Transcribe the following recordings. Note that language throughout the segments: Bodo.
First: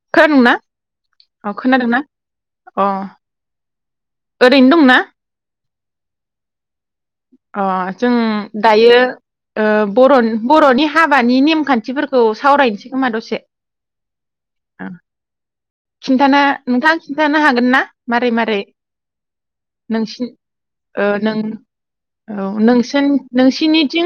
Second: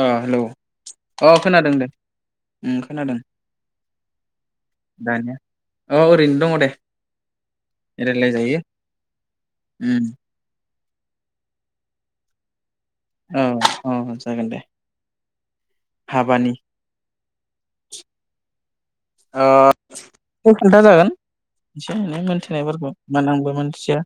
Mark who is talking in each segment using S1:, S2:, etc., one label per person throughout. S1: अ हेलौ
S2: खोनादोंना
S1: अ खोनादों दे ओम
S2: अ
S1: खोनादों
S2: ओरैनो दंना
S1: दानिया औ ओरैनो दङ दे।
S2: जों
S1: रायलाय जायो
S2: दायो ओ
S1: उम
S2: बर'न- बर'नि ह हाबानि नेमखान्थिफोरखौ सावरायनोसै। खोमा दसे
S1: औ औ जागोन दे।
S2: ओ खिन्थाना
S1: हाबानि
S2: नोंथां खिन्थानो हागोन ना मारै मारै नोंसि
S1: ओ
S2: ओ
S1: खोन्थाजागोन
S2: नों
S1: एसे एनै
S2: औ
S1: मोनथिनायफोरखौ
S2: नोंसि
S1: मान आंबो मोनथिया
S2: औ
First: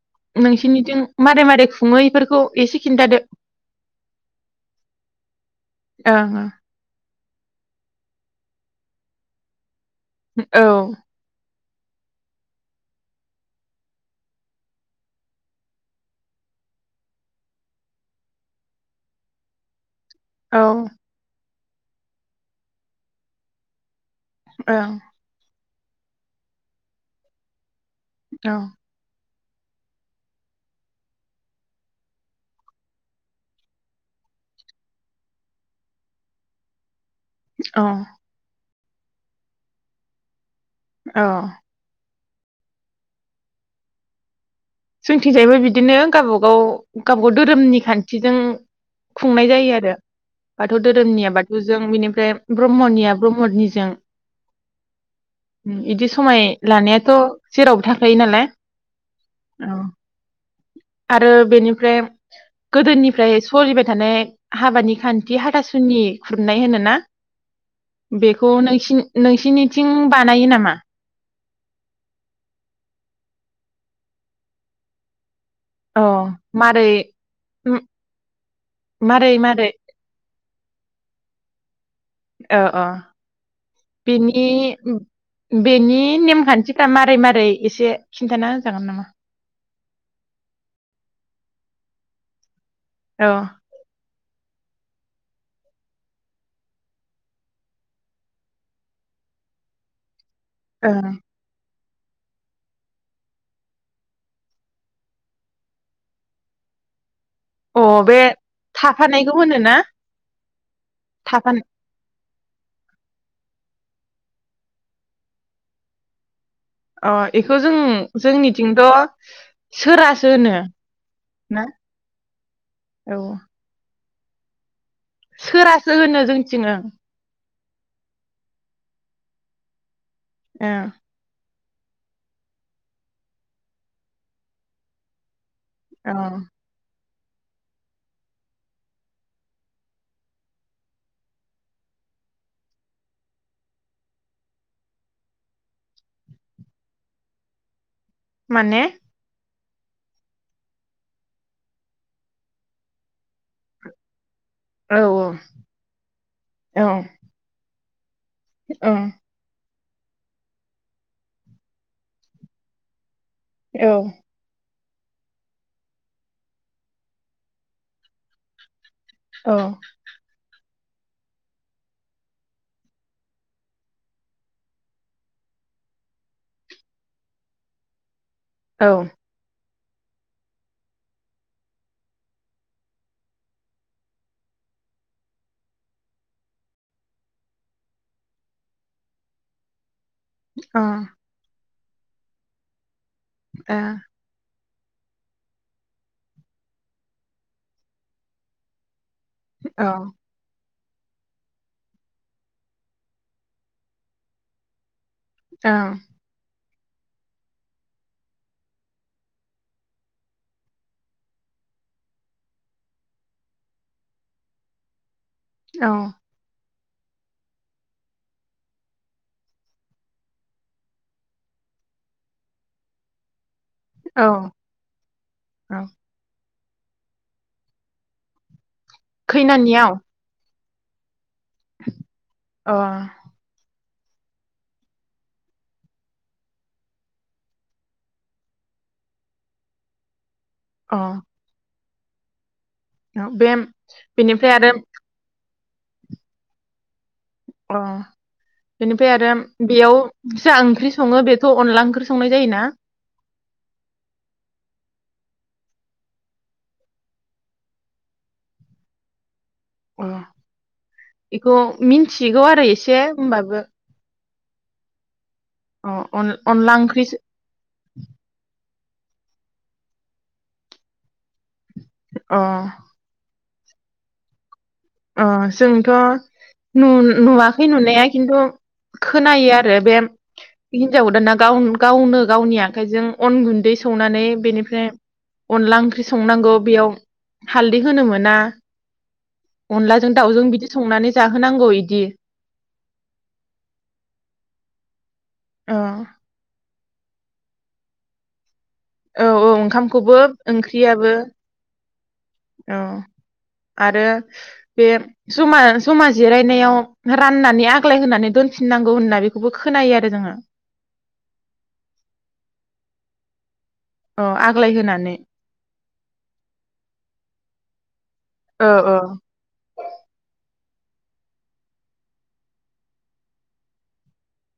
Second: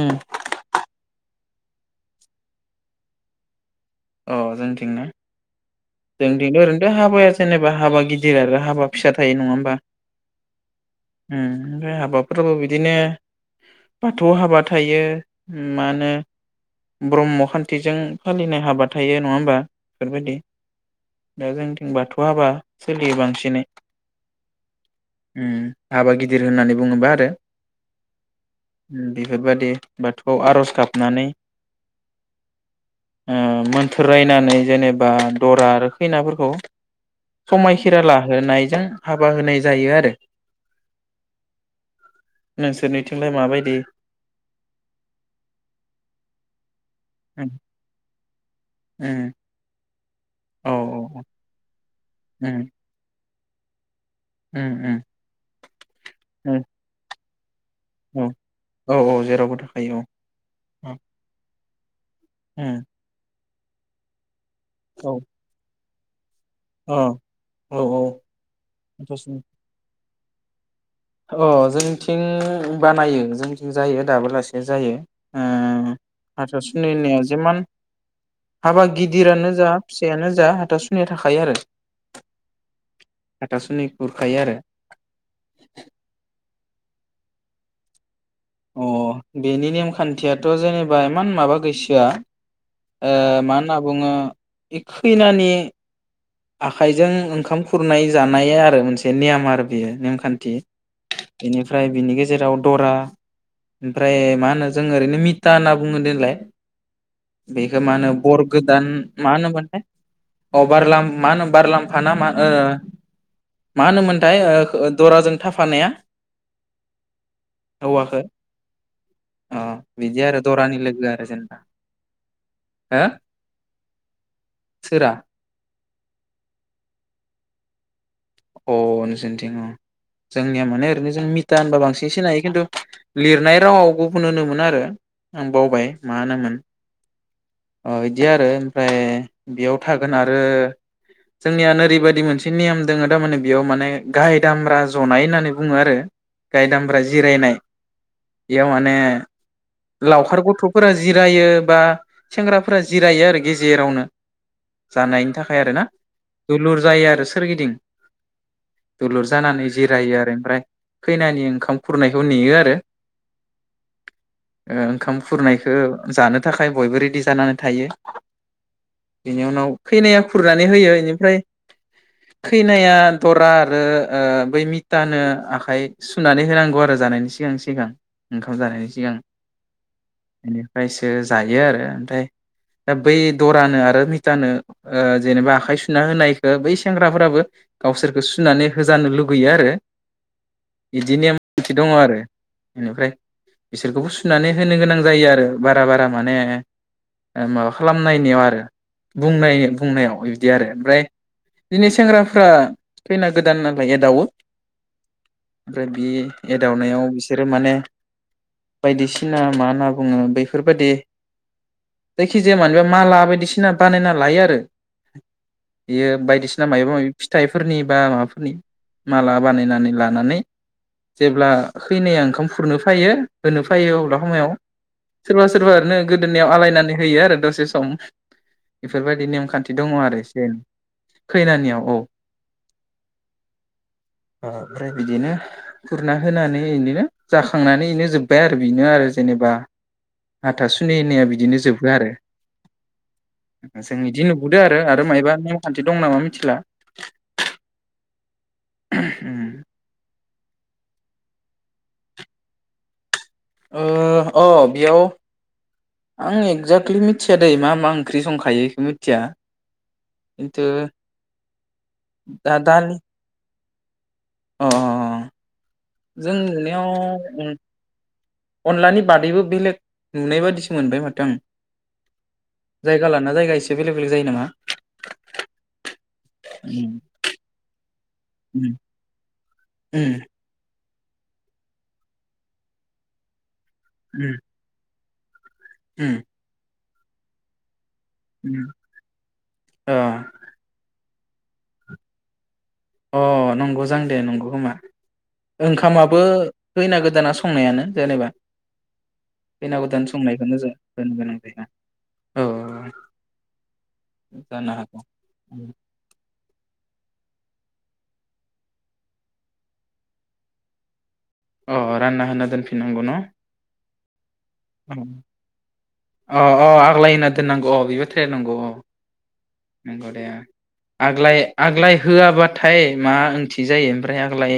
S1: उम
S2: नोंसिनिथिं मारै मारै खुङो इफोरखौ एसे खिन्थादो।
S1: अ जोंथिं ना?
S2: ओं
S1: जोंथिंबो ओरैनोथ' हाबाया जेनेबा हाबा गिदिर आरो हाबा फिसा थायो नङा होमबा?
S2: औ
S1: ओमफाय हाबाफोराबो बिदिनो बाथौ हाबा थायो मा होनो ब्रह्म खान्थिजों फालिनाय हाबा थायो नङा होमबा? बेफोरबायदि
S2: औ
S1: दा जों जों बाथौ हाबा सोलियो बांसिनै
S2: ओं
S1: उम हाबा गिदिर होननानै बुङोबा आरो।
S2: औ
S1: बेफोरबादि बाथौआव आर'ज गाबनानै उं मोन थोर रायनानै जेनेबा दरा आरो खैनाफोरखौ
S2: औ
S1: समायखिरा लाहोनायजों हाबा होनाय जायो आरो।
S2: औ
S1: नोंसोरनिथिंलाय माबायदि?
S2: जोंथिं जायबो बिदिनो गावबागाव गाव गाव
S1: उम
S2: दोरोमनि खान्थिजों
S1: उम
S2: खुंनाय जायो आरो।
S1: औ
S2: बाथौ
S1: औ
S2: धोरोमनिया बाथौजों बिनि फ्राइ
S1: उम
S2: ब्रह्मनिया ब्रह्मदनिजों
S1: उम उम
S2: इदि समाय
S1: उम
S2: लानायाथ' जेरावबो थाखायो
S1: औ
S2: नालाय।
S1: औ जेरावबो
S2: औ
S1: थाखायो औ
S2: आरो बेनि फ्राय
S1: उम
S2: गोदोनिफ्राय सलिबाय थानाय हाबानि
S1: औ
S2: खान्थि हाथा सुनि खुरनाय होनोना
S1: औ औ औ
S2: बेखौ
S1: हाथासुनि
S2: नोंसि-नोंसिनिथिं बानायो नामा?
S1: अ जोंथिं बानायो जोंथिं जायो दाबोलासि जायो। ओ
S2: अ
S1: हाथा
S2: मारै
S1: सुनिनिया जेमान हाबा
S2: मारै
S1: गिदिरानो
S2: मारै
S1: जा फिसायानो जा हाथासुनिया थाखायायो आरो
S2: अ अ
S1: हाथासुनि खुरखायो
S2: बेनि
S1: आरो
S2: बेनि नेमखान्थिफ्रा मारै मारै एसे खिन्थाना होजागोन नामा?
S1: खान्थियाथ' जेनेबा इमान माबा गैसोआ
S2: औ
S1: ओ मा होनना बुङो खैनानि आखाइजों ओंखाम खुरनाय जानाय आरो मोनसे नेयाम आरो बेयो नेमखान्थ थि एनि फ्राय बिनि गेजेराव दरा ओमफ्राय मा होनो जों ओरैनो मिता होनना बुङो देलाय बेखौ मा
S2: ओं अ
S1: होनो
S2: बे
S1: बर गोदान
S2: थाफानायखौ
S1: मा
S2: होनो ना
S1: होनोमोनथाय अ बारलाम माहोनो
S2: थाफानाय
S1: बारलांमफाना मा ओ माहोनोमोनथाय ओ दराजों थाफानाया?
S2: अ इखौ जों
S1: हौवाखो
S2: जोंनिथिंथ'
S1: अ बिदि
S2: सोरासो
S1: आरो
S2: होनो
S1: दरानि लोगो आरो जेनेबा
S2: ना
S1: हो
S2: औ
S1: सोरा
S2: सो होनो जोंथिनो ओं
S1: अ नोंसोरनिन्थिं अ जोंनिया माने
S2: ओं
S1: ओरैनो जों मि था होनबा बांसिन सिनायो खिन्थु लिरनाय रावाव गुबुन होनोमोन आरो आं बावबाय
S2: औ
S1: माहोनोमोन अ इदि आरो ओमफ्राय बेयाव थागोन आरो जोंनिया नोरैबायदि मोनसे नेयोम दोङो थारमाने बेयाव माने गाय दामब्रा जनाय होननानै बुङो आरो गाय दामब्रा जिरायनाय एयाव माने लावखार गथ'फोरा जिरायो बा सेंग्राफोरा जिरायो आरो गेजेरावनो
S2: औ औ
S1: जानायनि थाखाय आरो ना दुलुर
S2: औ
S1: जायो आरो सोरगिदिं
S2: औ
S1: दुलुर जानानै जिरायो आरो ओमफ्राय खैनानि ओंखाम खुरनायखौ नेयो आरो
S2: औ
S1: ओ ओंखाम खुरनायखौ जानो थाखाय बयबो रेडि जानानै थायो बेनि
S2: औ
S1: उनाव खैनाया खुरनानै होयो बेनिफ्राय खैनाया दरा आरो ओ बै मिटानो आखाइ सुनानै होनांगौ आरो जानायनि सिगां सिगां ओंखाम
S2: औ
S1: जानायनि
S2: ओ
S1: सिगां। बेनिफ्रायसो जायो आरो ओमफ्राय दा बै दरानो आरो मिटानो ओ जेनेबा आखाइ सुना होनायखो बै सेंग्राफोराबो गावसोरखो सुनानै होजानो लुगैयो आरो।
S2: अह
S1: ओंथि दङ आरो बेनिफ्राय।
S2: औ
S1: बिसोरखौबो सुनानै होनो गोनां जायो आरो बारा बारा माने ओ माबा खालामनायनियाव आरो। बुंनाय बुंनायाव बिब्दि आरो। ओमफ्राय दिनो सेंग्रा फ्रा खैना गोदान नालाय एदावो। ओमफ्राय बि एद दावनायाव बिसोरो माने बायदिसिना मा होनना बुङो बैफोरबायदि जायखिजाया मानिबा माला बायदिसिना बानायना लायोआरो।
S2: औ
S1: बियो बायदिस ना मायबा मायब फिथाइफोरनि बा माबाफोरनि माला बानायनानै लानानै जेब्ला खैनाया ओंखाम खुरनो फैयो होनो फैयो अब्ला
S2: औ
S1: हमायाव सोरबा सोरबा
S2: औ
S1: ओरनो गोदोनायाव आलाय नानै होयो आरो दसे सम। बेफोरबायदि नेमखान्थि
S2: खैनानियाव
S1: दङ आरो एसे खैनानियाव औ।
S2: अह
S1: ओ ओमफ्राय बिदिनो खुरना होनानै इदिनो जाखांनानै बिनो जोबबाय आरो बिनो आरो जेनेबा। हाथा सुनि
S2: अ
S1: होननाया बिदिनो जोब बोआरो।
S2: बे
S1: जों बिदि नुबोदो आरो आरो मायबा नियाव सानसे दं नामा मिथिला
S2: औ बेनिफ्राय आरो बेयाव जा ओंख्रि सङो बे थ' अनला ओंख्रि संनाय जायो ना?
S1: ओ अ बेयाव आं एक्जेक्टलि मिथिया दै मा मा ओंख्रि संखायो बेखौ मिथिया।
S2: अ
S1: खिन्थु
S2: बेखौ मिनथिगौ
S1: दा
S2: आरो
S1: दालि
S2: एसे होमबाबो।
S1: अ अ।
S2: अ अन
S1: जों
S2: अनला
S1: नुनायाव
S2: ओंख्रि
S1: उम अनलानि बादैबो बेलेग नुनाय बादिसो मोनबाय माथो आं।
S2: अ
S1: जायगा लाना जायगासै बे बेलेग बेलेग जायो नामा?
S2: अ जोंथ' नु
S1: उम
S2: नुवाखै नुनाया खिन्थु
S1: उम
S2: खोनायो आरो बे
S1: उम
S2: हिनजा गोदाना गाव गावनो गावनि आखाइजों अन गुन्दै संनानै
S1: उम
S2: बेनिफ्राय अनला ओंख्रि
S1: उम
S2: संनांगौ बेयाव, हाल [unintelligible] होनो मोना
S1: उम अ
S2: अनलाजों दउजों बिदि संना नानै जाहोनांगौ इदि
S1: अ नंगौ जां दे नंगौ खोमा,
S2: औ
S1: ओंखामाबो खैना गोदाना संनायानो जेनेबा,
S2: औ औ
S1: खैना गोदान
S2: ओंखामखौबो
S1: संनायखौनो जों
S2: ओंख्रियाबो
S1: होनो गोनां जायो
S2: औ आरो
S1: जानो
S2: बे
S1: हागौ
S2: जमा जमा जिरायनायाव राननानै, आग्लाय होनानै दोनफिननांगौ होनना बेखौबो खोनायो आरो जोङो,
S1: अ रानना होना दोनफिननांगौ न'
S2: औ आग्लाय होनानै
S1: अ अ आग्लाय होनना दोननांगौ अ बेबो थार नांगौ अ
S2: औ औ
S1: नंगौ दे आग्लाय आग्लाय होआबाथाय मा ओंथि जायो ओमफ्राय आग्लाय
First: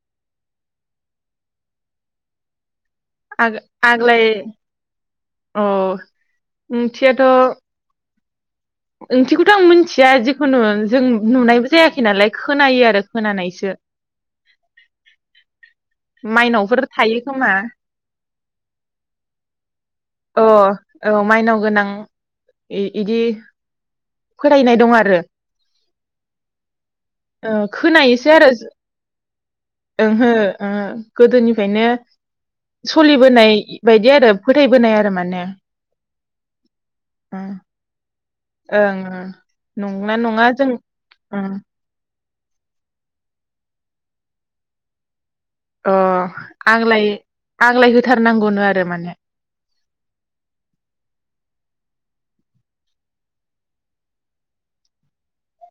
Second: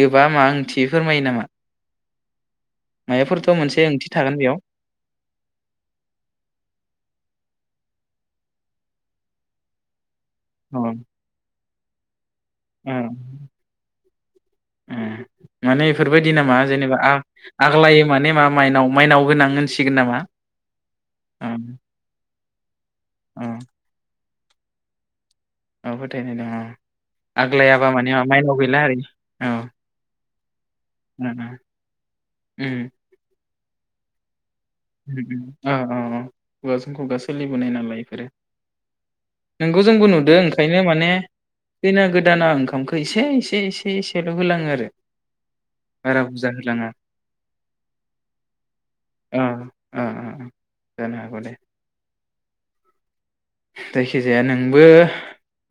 S1: होबा मा ओंथि फोरमायो नामा? माबाफोरथ' मोनसे ओंथि
S2: आग्लाय
S1: थागोन बेयाव
S2: अ ओंथियाथ' ओंथिखौथ' आं मिथिया [unintelligible] जों नुनायबो जायाखै नालाय खोनायो आरो
S1: उम
S2: खोनानायसो
S1: माने बेफोरबायदि नामा
S2: माइनावफोर
S1: जेनेबा
S2: थायो
S1: आग
S2: खोमा
S1: आग्लायो माने माइनाव गोनां होनसिगोन नामा?
S2: अ औ माइनाव गोनां इ इदि
S1: औ
S2: [inaudible]
S1: औ फोथायनाय दं
S2: ओहो
S1: औ
S2: गोदोनिफ्रायनो बायदि आरो फोथायबोनाय आरो माने
S1: अ खुगााजों खुगा
S2: ओं
S1: सोलिबोनाय नालाय बेफोरो
S2: ओं
S1: नोंगौ जोंबो
S2: नंगौना
S1: नुदों
S2: नङा जों
S1: ओंखायनो माने
S2: ओं
S1: खैना गोदान गोदाना ओंखामखौ एसे एसे एसे एसेल होलाङो आरो
S2: अ
S1: बारा बुरजा होलाङा
S2: आंलाय आंलाय होथारनांगौनो आरो माने
S1: औ औ जानो हागौ दे जायखिजाया नोंबो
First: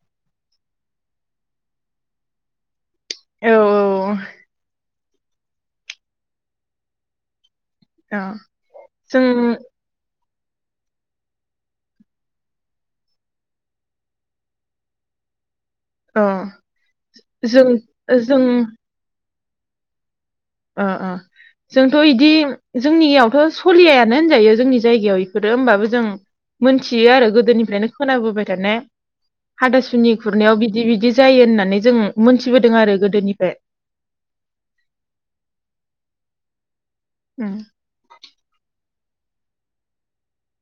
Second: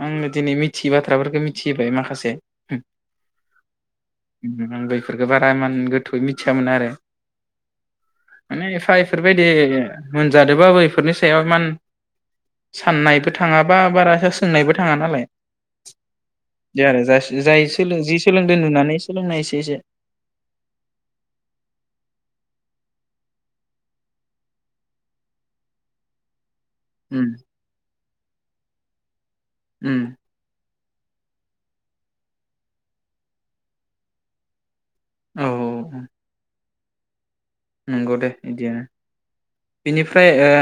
S1: आङो दिनै मिथियै बाथ्राफोरखौ मिथिहैबाय माखासे
S2: औ औ
S1: बे फोरखौ बारा एमान गोथौयै मिथियामोन आरो
S2: औ [unintelligible]
S1: बा इफोरबायदि मोनजादोबाबो बेफोरनि सायाव इमान साननायबो थाङाबा बारासा सोंनायबो थाङा नालाय
S2: अ
S1: दे आरो जास्थ
S2: जों
S1: जाय सोलों जि
S2: जों
S1: सोलोंदों नुनानै सोलोंनायसो जेसे
S2: अ अ जोंथ' इदि जोंनियावथ' सलियायानो होनजायो जोंनि जायगायाव इफोरो होमबाबो जों मोनथियो
S1: उम
S2: आरो गोदोनिफ्रायनो खोनाबोबाय थानाय
S1: उम
S2: हाथासुनि खुरनायाव बि दि बिदि जायो होननानै जों मोनथिबोदों आरो गोदोनिफ्राय
S1: औ नंगौ दे इदियानो बिनिफ्राय ओ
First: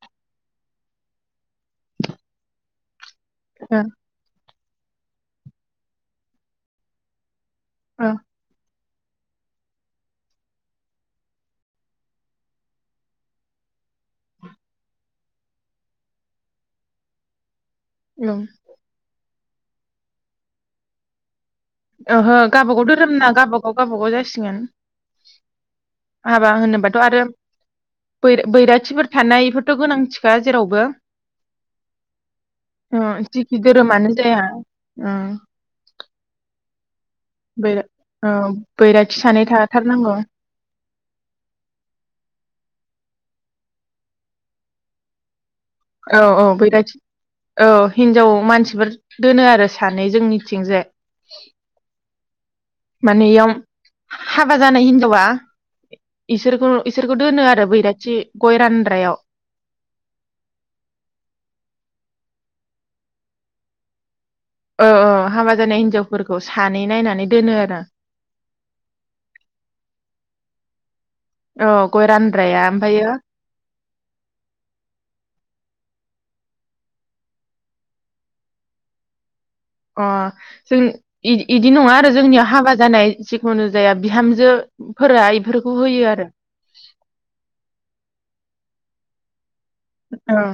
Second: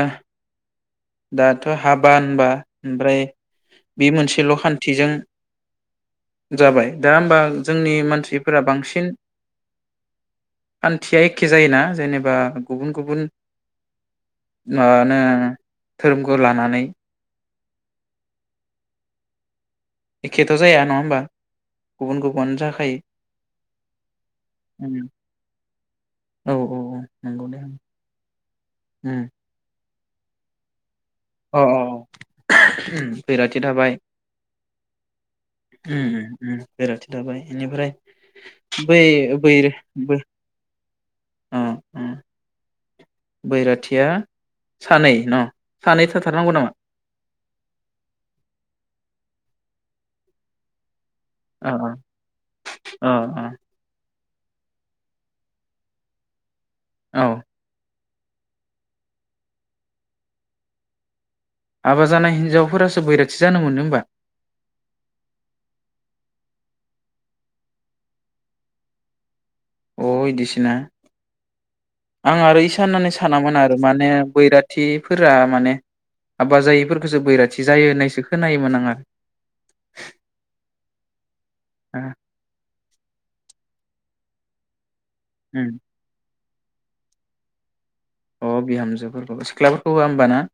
S1: दाथ' हाबा होनबा ओमफ्राय
S2: ओ
S1: बि मोनसेल'खान्थ थिजों जाबाय दा होमबा आं जोंनि मानसिफोरा बांसिन सिन हान्थिया एखे जायोना जेनेबा गुबुन गुबुन मानो थोरोमखौ लानानै
S2: [unintelligible]
S1: एखेथ' जाया नङा होमबा गुबुन
S2: ओहो
S1: गुबुन
S2: गाबागाव
S1: जाखायो
S2: धोरोम ना गाबागाव गाबागाव जासिगोन
S1: उम
S2: हाबा
S1: औ
S2: होनोबाथ'
S1: औ
S2: आरो
S1: नंगौ दे
S2: बैराथिफोर
S1: उम
S2: थानायफोरथ' गोनांथि दा जेरावबो
S1: अ
S2: अ
S1: उम
S2: जिखि
S1: बैराथि थाबाय
S2: धोरोमानो जाया ओ
S1: बेेराथि दाबाय
S2: बैरा ओ
S1: होयनायनिफ्राय
S2: बैराथि
S1: बै
S2: सानै
S1: बैरा
S2: थाथारनांगौ
S1: बो अ अ बैराथिया सानै न सानै
S2: औ औ
S1: थाथारनांगौ नामा
S2: बैराथि औ हिनजाव मानसिफोर दोनो आरो सानै जोंनिथिंजाय
S1: औ औ ओ
S2: माने
S1: ओ
S2: इयाव हाबा जानाय हिनजावा इसोरखौ इसोरखौ
S1: अ औ
S2: दोनो आरो बैराथि गयरान्द्रायाव
S1: हाबा जानाय हिन्जावफोरासो बैराथि जानो मोनो होमबा
S2: औ ओ हाबा जानाय हिन्जावफोरखौ सानै नायनानै दोनो आरो
S1: अ इदिसोना
S2: औ गय
S1: आं
S2: रानद्राया
S1: आरो इसा
S2: ओमफ्रायो
S1: होननानै सानामोन आरो माने बैराथिफोरा माने हाबा जायैफोरखौसो बैराथि जायो होननायसो खोनायोमोन आंहा
S2: अ जों इ-इदि नङा आरो जोंनियाव हाबा जानाय जिखुनु जाया बिहामजो फोरा
S1: उम
S2: बेफोरखौ होयो आरो।
S1: अ बिहामजोफोरखौ सिख्लाफोरखौ होआ होमबा ना
S2: औ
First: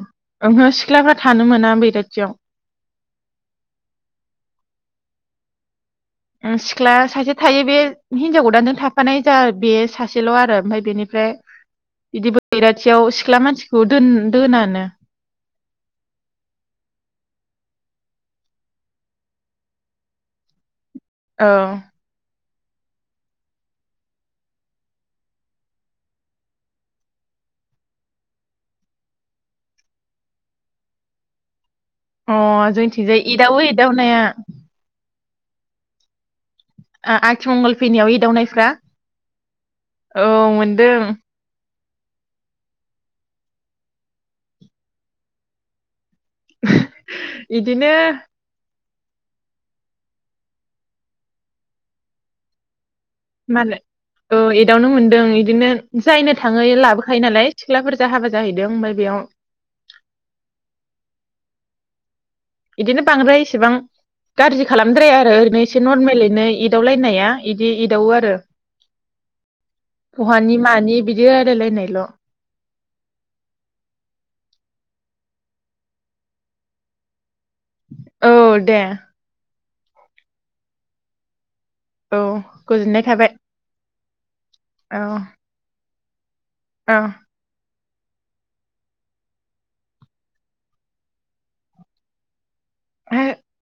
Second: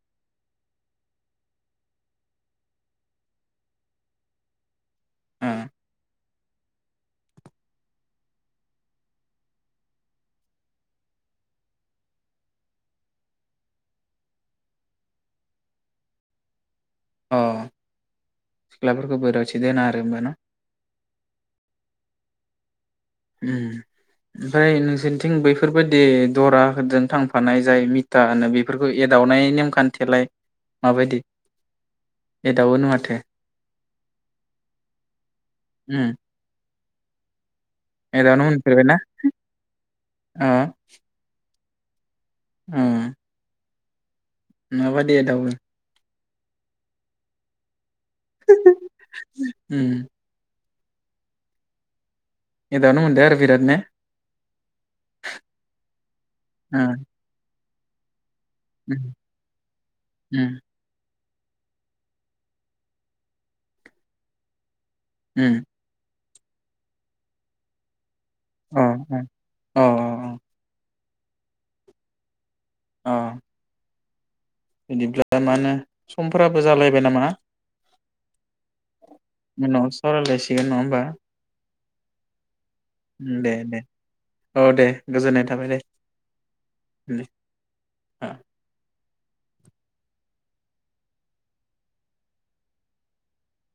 S2: ओहो सिख्लाफ्रा थानो मोना बैराथियाव
S1: ओ
S2: सिख्ला सासे थायो बे हिनजाव गोदानजों थाफानाय जा बे सासेल आरो ओमफ्राय बेनिफ्राय बिदि बैराथियाव सिख्ला मानसिखौ दोन-दोनानो।
S1: अ सिख्लाफोरखौ बैराथि दोना आरो होमबा न?
S2: औ
S1: उम ओमफ्राय नोंसोरनिथिं बैफोरबायदि दराजों थांफानाय जाय मिटा होनो बेफोरखौ एदावनाय नेमखान्थियालाय माबायदि?
S2: अ
S1: एदावोनो माथो
S2: जोंनिथिंजाय एदावो एदावनाया।
S1: उम
S2: आ-आ थि मंगल फैनायाव
S1: एदावनो
S2: एदावनायफ्रा
S1: मोनफेरबायना
S2: औ मोनदों।
S1: ओ माबादि एदावो?
S2: इदिनो
S1: उम एदावनो मोनदो आरो बिराद ने
S2: मालाय औ एदावनो मोनदों इदिनो जायनो थाङो
S1: ओ
S2: लाबोखायो नालाय सिख्लाफोरजों हाबा जाहैदों ओमफ्राय
S1: उम
S2: बेयाव
S1: उम
S2: बिदिनो बांद्राय इसेबां गाज्रि खालामद्राया आरो
S1: उम
S2: ओरैनो एसे नर्मेलै नों एदावलायनाया इदि एदावो आरो।
S1: अ अ
S2: बहानि मानि बिदि बादालायनायल।
S1: अ बिदिब्ला मा होनो समफोराबो जालायबाय नामा?
S2: औ दे
S1: उनाव सावरायलायसिगोन नङा होमबा?
S2: औ गोजोननाय थाबाय
S1: उम दे दे। औ दे गोजोननाय थाबाय दे।
S2: अ
S1: [unintelligible]
S2: [unintelligible]